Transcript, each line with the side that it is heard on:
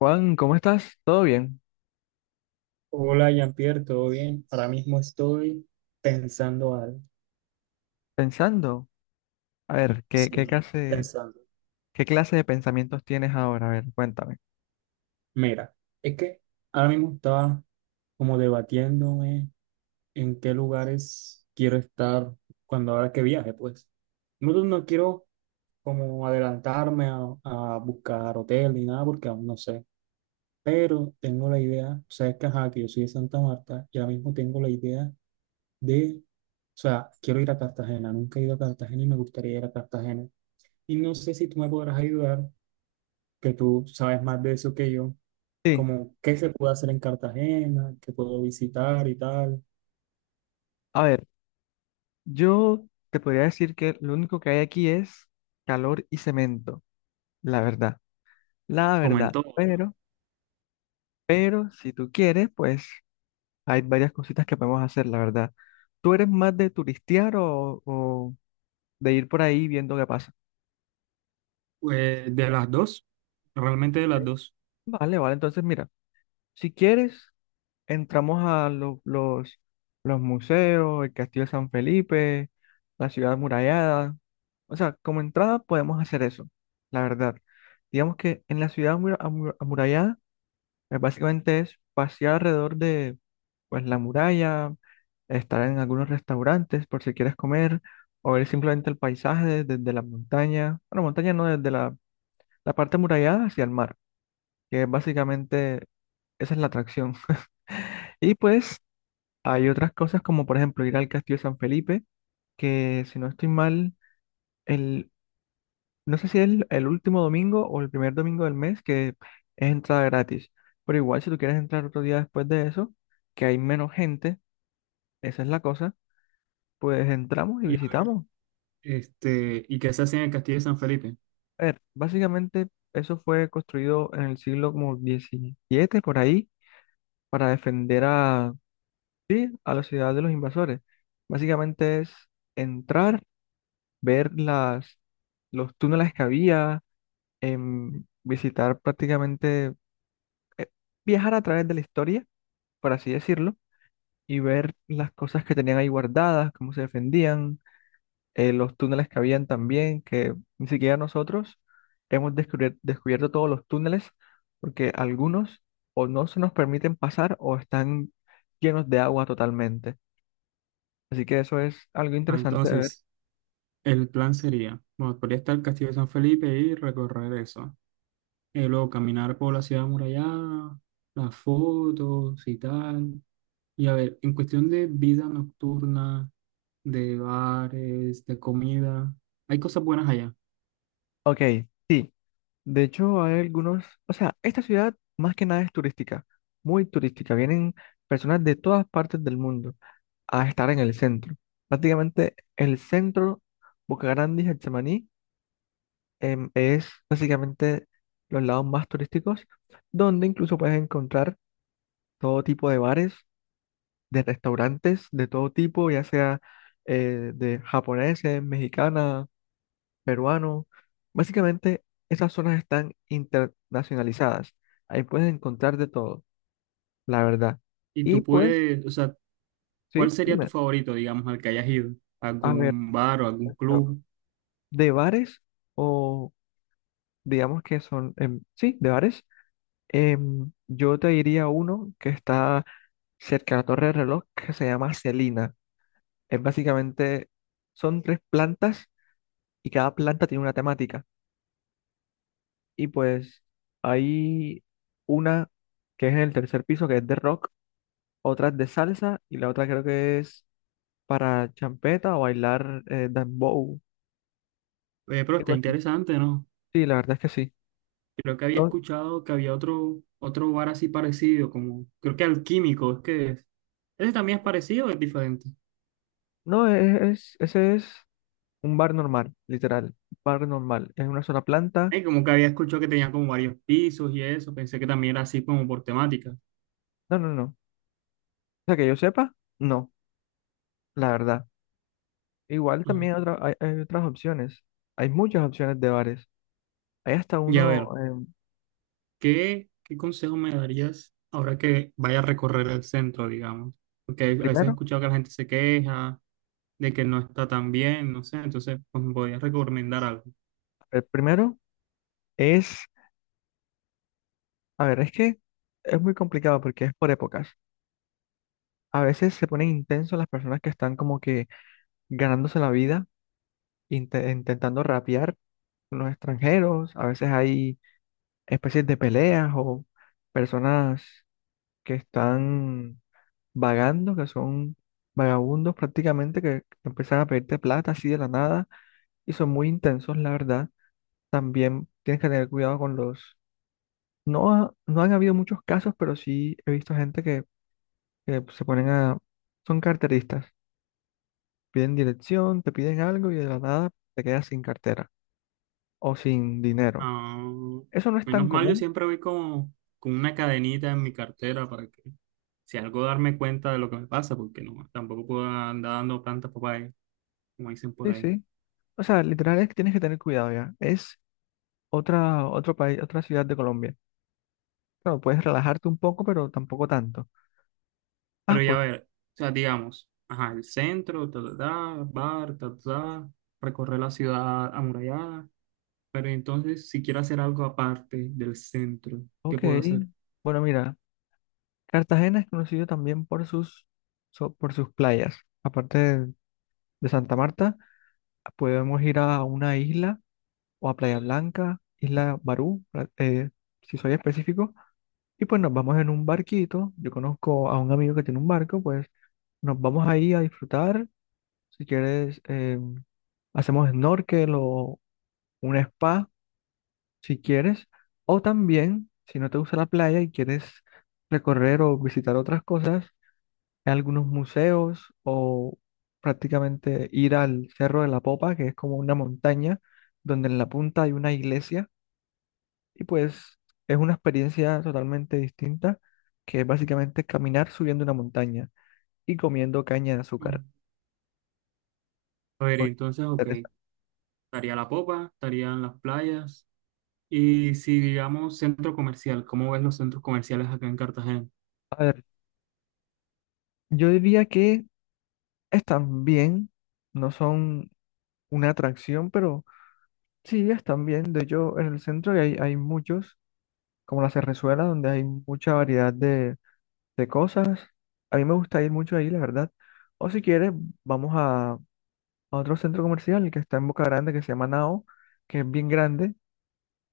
left: Juan, ¿cómo estás? ¿Todo bien?
right: Hola, Jean-Pierre, ¿todo bien? Ahora mismo estoy pensando algo.
left: Pensando. A ver, ¿qué,
right: Sí,
left: qué
right: no estoy
left: clase,
right: pensando.
left: qué clase de pensamientos tienes ahora? A ver, cuéntame.
right: Mira, es que ahora mismo estaba como debatiéndome en qué lugares quiero estar cuando ahora que viaje, pues. No quiero como adelantarme a buscar hotel ni nada porque aún no sé. Pero tengo la idea, o sea, es que ajá, que yo soy de Santa Marta y ahora mismo tengo la idea de, o sea, quiero ir a Cartagena. Nunca he ido a Cartagena y me gustaría ir a Cartagena. Y no sé si tú me podrás ayudar, que tú sabes más de eso que yo,
left: Sí,
right: como qué se puede hacer en Cartagena, qué puedo visitar y tal.
left: a ver, yo te podría decir que lo único que hay aquí es calor y cemento, la verdad, la
right: Como en
left: verdad.
right: todo,
left: Pero si tú quieres, pues hay varias cositas que podemos hacer, la verdad. ¿Tú eres más de turistear o de ir por ahí viendo qué pasa?
right: pues de las dos, realmente de las dos.
left: Vale, vale, entonces mira, si quieres, entramos a los museos, el Castillo de San Felipe, la ciudad amurallada. O sea, como entrada podemos hacer eso, la verdad. Digamos que en la ciudad amurallada, pues, básicamente es pasear alrededor de, pues, la muralla, estar en algunos restaurantes por si quieres comer, o ver simplemente el paisaje desde la montaña. Bueno, montaña no, desde la parte amurallada hacia el mar, que es básicamente esa es la atracción. Y pues hay otras cosas como por ejemplo ir al Castillo de San Felipe, que si no estoy mal, el, no sé si es el último domingo o el primer domingo del mes que es entrada gratis. Pero igual si tú quieres entrar otro día después de eso, que hay menos gente, esa es la cosa, pues entramos y
right: Y,
left: visitamos.
right: este, y que se hace en el Castillo de San Felipe.
left: A ver, básicamente eso fue construido en el siglo como XVII por ahí para defender sí, a la ciudad de los invasores. Básicamente es entrar, ver los túneles que había, visitar prácticamente, eh, viajar a través de la historia, por así decirlo, y ver las cosas que tenían ahí guardadas, cómo se defendían, los túneles que habían también, que ni siquiera nosotros hemos descubierto todos los túneles, porque algunos o no se nos permiten pasar o están llenos de agua totalmente. Así que eso es algo
right: Ah,
left: interesante de ver.
right: entonces, el plan sería, bueno, podría estar el Castillo de San Felipe y recorrer eso. Luego caminar por la ciudad amurallada, las fotos y tal. Y a ver, en cuestión de vida nocturna, de bares, de comida. Hay cosas buenas allá.
left: Ok. Sí. De hecho, hay algunos, o sea, esta ciudad más que nada es turística, muy turística. Vienen personas de todas partes del mundo a estar en el centro. Prácticamente el centro, Boca Grande y Getsemaní, es básicamente los lados más turísticos, donde incluso puedes encontrar todo tipo de bares, de restaurantes, de todo tipo, ya sea de japoneses, mexicanas, peruano. Básicamente, esas zonas están internacionalizadas. Ahí puedes encontrar de todo, la verdad.
right: Y
left: Y
right: tú
left: pues,
right: puedes, o sea, ¿cuál
left: sí,
right: sería tu
left: dime,
right: favorito, digamos, al que hayas ido?
left: a ver,
right: ¿Algún bar o algún club?
left: de bares o digamos que son, sí, de bares, yo te diría uno que está cerca de la Torre del Reloj que se llama Celina. Es básicamente, son tres plantas y cada planta tiene una temática. Y pues hay una que es en el tercer piso, que es de rock, otra es de salsa y la otra creo que es para champeta o bailar dembow,
right: Pero está
left: algo así.
right: interesante, ¿no?
left: Sí, la verdad es que sí.
right: Creo que había
left: No,
right: escuchado que había otro bar así parecido, como, creo que Alquímico, es que es. ¿Ese también es parecido o es diferente?
left: no es, ese es un bar normal, literal, bar normal. Es una sola planta.
right: Como que había escuchado que tenía como varios pisos y eso, pensé que también era así como por temática.
left: No, no, no. O sea, que yo sepa, no, la verdad. Igual
right: Ujú.
left: también hay otras opciones. Hay muchas opciones de bares. Hay hasta
right: Y a
left: uno,
right: ver.
left: eh,
right: ¿Qué consejo me darías ahora que vaya a recorrer el centro, digamos? Porque
left: el
right: a veces he
left: primero,
right: escuchado que la gente se queja de que no está tan bien, no sé, entonces pues, me podrías recomendar algo.
left: el primero es, a ver, es que es muy complicado porque es por épocas. A veces se ponen intensos las personas que están como que ganándose la vida, intentando rapear con los extranjeros. A veces hay especies de peleas o personas que están vagando, que son vagabundos prácticamente, que empiezan a pedirte plata así de la nada y son muy intensos, la verdad. También tienes que tener cuidado con los... No, no han habido muchos casos, pero sí he visto gente que se ponen a... Son carteristas. Piden dirección, te piden algo y de la nada te quedas sin cartera o sin dinero.
right: Ah,
left: Eso no es
right: menos
left: tan
right: mal, yo
left: común,
right: siempre voy como con una cadenita en mi cartera para que si algo darme cuenta de lo que me pasa, porque no, tampoco puedo andar dando plantas papaya, como dicen por
left: sí,
right: ahí.
left: sí. O sea, literal es que tienes que tener cuidado ya. Es otro país, otra ciudad de Colombia. Claro, puedes relajarte un poco, pero tampoco tanto. Ah,
right: Pero ya
left: pues,
right: ver, o sea, digamos, ajá, el centro, ta, ta, ta, bar, ta, ta, ta, recorrer la ciudad amurallada. Pero entonces, si quiero hacer algo aparte del centro, ¿qué
left: ok.
right: puedo hacer?
left: Bueno, mira, Cartagena es conocido también por sus playas. Aparte de Santa Marta, podemos ir a una isla o a Playa Blanca, Isla Barú, si soy específico. Y pues nos vamos en un barquito. Yo conozco a un amigo que tiene un barco, pues nos vamos ahí a disfrutar. Si quieres, hacemos snorkel o un spa, si quieres. O también, si no te gusta la playa y quieres recorrer o visitar otras cosas, algunos museos o prácticamente ir al Cerro de la Popa, que es como una montaña donde en la punta hay una iglesia. Y pues es una experiencia totalmente distinta, que es básicamente caminar subiendo una montaña y comiendo caña de
right: Mm.
left: azúcar.
right: A ver,
left: Por-
right: entonces, ok, estaría la popa, estarían las playas. Y si digamos centro comercial, ¿cómo ves los centros comerciales acá en Cartagena?
left: A ver, yo diría que están bien, no son una atracción, pero sí están bien. De hecho, en el centro hay muchos, como la Cerrezuela, donde hay mucha variedad de cosas. A mí me gusta ir mucho ahí, la verdad. O si quieres, vamos a otro centro comercial que está en Boca Grande, que se llama Nao, que es bien grande.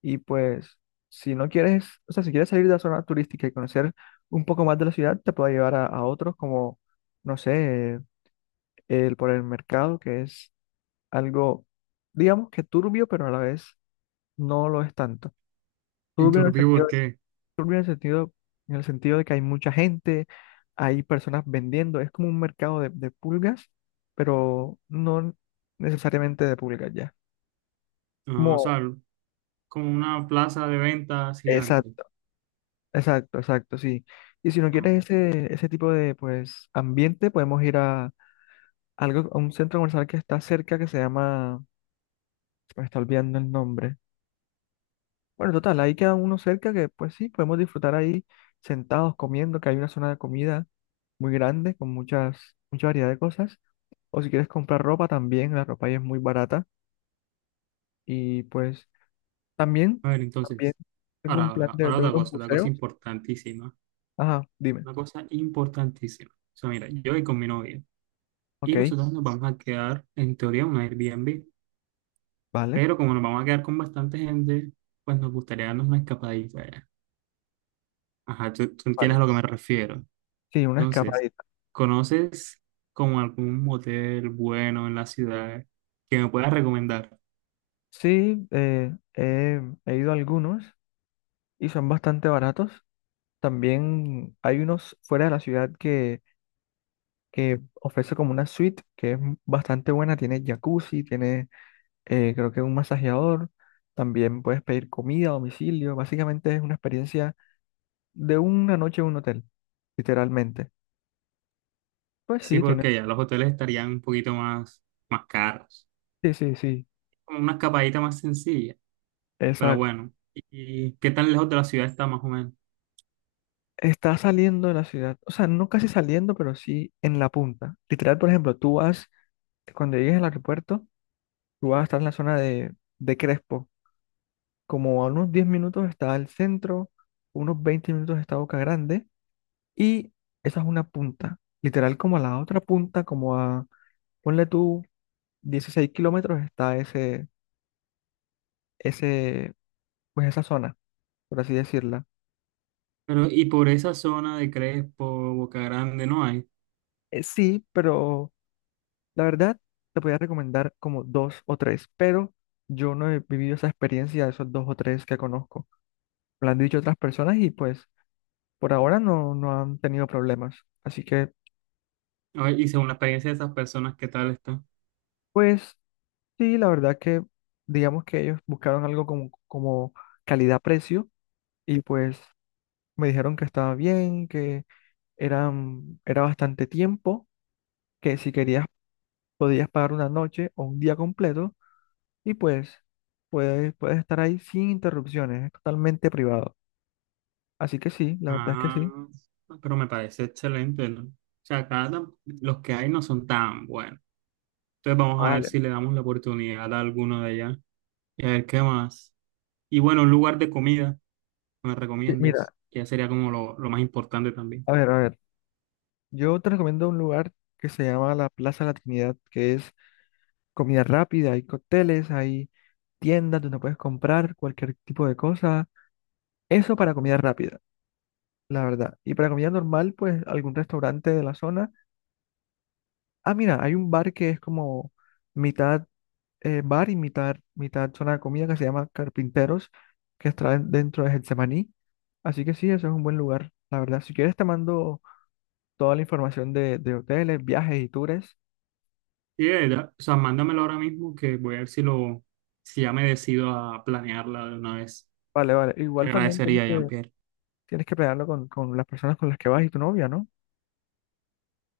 left: Y pues, si no quieres, o sea, si quieres salir de la zona turística y conocer un poco más de la ciudad, te puedo llevar a otros, como, no sé, por el mercado, que es algo, digamos que turbio, pero a la vez no lo es tanto.
right: ¿Y
left: Turbio en el
right: Turbí por
left: sentido de,
right: qué?
left: turbio en el sentido de que hay mucha gente, hay personas vendiendo, es como un mercado de pulgas, pero no necesariamente de pulgas ya.
right: Ah, o
left: Como,
right: sea, como una plaza de ventas gigante.
left: exacto, exacto, exacto, sí. Y si no quieres
right: Ajá.
left: ese tipo de pues ambiente, podemos ir a a un centro comercial que está cerca que se llama, se me está olvidando el nombre. Bueno, total, ahí queda uno cerca que pues sí, podemos disfrutar ahí sentados comiendo, que hay una zona de comida muy grande con mucha variedad de cosas. O si quieres comprar ropa también, la ropa ahí es muy barata. Y pues también,
right: A ver,
left: también
right: entonces,
left: tengo
right: ahora,
left: un plan
right: ahora,
left: de,
right: ahora
left: de unos
right: otra cosa
left: museos.
right: importantísima.
left: Ajá, dime.
right: Una cosa importantísima. O sea, mira, yo voy con mi novia y
left: Ok,
right: nosotros nos vamos a quedar, en teoría, en un Airbnb.
left: vale,
right: Pero como nos vamos a quedar con bastante gente, pues nos gustaría darnos una escapadita allá. Ajá, tú entiendes a
left: vale.
right: lo que me refiero.
left: Sí, una
right: Entonces,
left: escapadita.
right: ¿conoces como algún motel bueno en la ciudad que me puedas recomendar?
left: Sí, he ido a algunos y son bastante baratos. También hay unos fuera de la ciudad que ofrece como una suite que es bastante buena, tiene jacuzzi, tiene creo que un masajeador, también puedes pedir comida a domicilio, básicamente es una experiencia de una noche en un hotel, literalmente. Pues
right: Sí,
left: sí, tiene,
right: porque ya los hoteles estarían un poquito más, más caros.
left: sí, sí, sí,
right: Como una escapadita más sencilla, pero
left: exacto.
right: bueno. ¿Y qué tan lejos de la ciudad está más o menos?
left: Está saliendo de la ciudad, o sea, no casi saliendo, pero sí en la punta. Literal, por ejemplo, tú vas, cuando llegues al aeropuerto, tú vas a estar en la zona de Crespo, como a unos 10 minutos está el centro, unos 20 minutos está Boca Grande. Y esa es una punta. Literal, como a la otra punta, como a, ponle tú, 16 kilómetros está ese, pues esa zona, por así decirla.
right: Pero, y por esa zona de Crespo, Boca Grande, no hay.
left: Sí, pero la verdad, te podría recomendar como dos o tres, pero yo no he vivido esa experiencia de esos dos o tres que conozco. Me lo han dicho otras personas y pues por ahora no, no han tenido problemas. Así que,
right: A ver, y según la experiencia de esas personas, ¿qué tal está?
left: pues sí, la verdad que digamos que ellos buscaron algo como calidad-precio y pues me dijeron que estaba bien, que era bastante tiempo, que si querías podías pagar una noche o un día completo y pues puedes estar ahí sin interrupciones, es totalmente privado. Así que sí, la verdad es que sí.
right: Ah, pero me parece excelente, ¿no? O sea, acá tam- los que hay no son tan buenos. Entonces
left: Ah,
right: vamos a ver
left: vale.
right: si le damos la oportunidad a alguno de allá y a ver qué más. Y bueno, un lugar de comida que me
left: Sí,
right: recomiendes,
left: mira,
right: que ya sería como lo más importante también.
left: a ver, yo te recomiendo un lugar que se llama la Plaza La Trinidad, que es comida rápida, hay cócteles, hay tiendas donde puedes comprar cualquier tipo de cosa. Eso para comida rápida, la verdad. Y para comida normal, pues algún restaurante de la zona. Ah, mira, hay un bar que es como mitad bar y mitad zona de comida que se llama Carpinteros, que está dentro de Getsemaní. Así que sí, eso es un buen lugar, la verdad. Si quieres te mando toda la información de hoteles, viajes y tours.
right: Y de verdad, o sea, mándamelo ahora mismo que voy a ver si lo, si ya me decido a planearla de una vez.
left: Vale, vale.
right: Te
left: Igual también tienes
right: agradecería,
left: que,
right: Jean-Pierre.
left: tienes que planearlo con las personas con las que vas y tu novia, ¿no?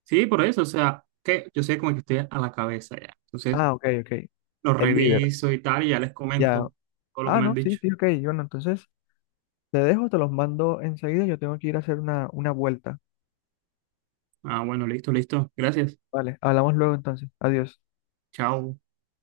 right: Sí, por eso, o sea, que yo sé como que estoy a la cabeza ya. Entonces,
left: Ah, ok, ok.
right: lo
left: El líder,
right: reviso y tal y ya les
left: ya.
right: comento todo lo que
left: Ah,
right: me has
left: no, sí,
right: dicho.
left: sí, ok. Bueno, entonces te dejo, te los mando enseguida. Yo tengo que ir a hacer una vuelta.
right: Ah, bueno, listo, listo. Gracias.
left: Vale, hablamos luego entonces. Adiós.
right: Chao.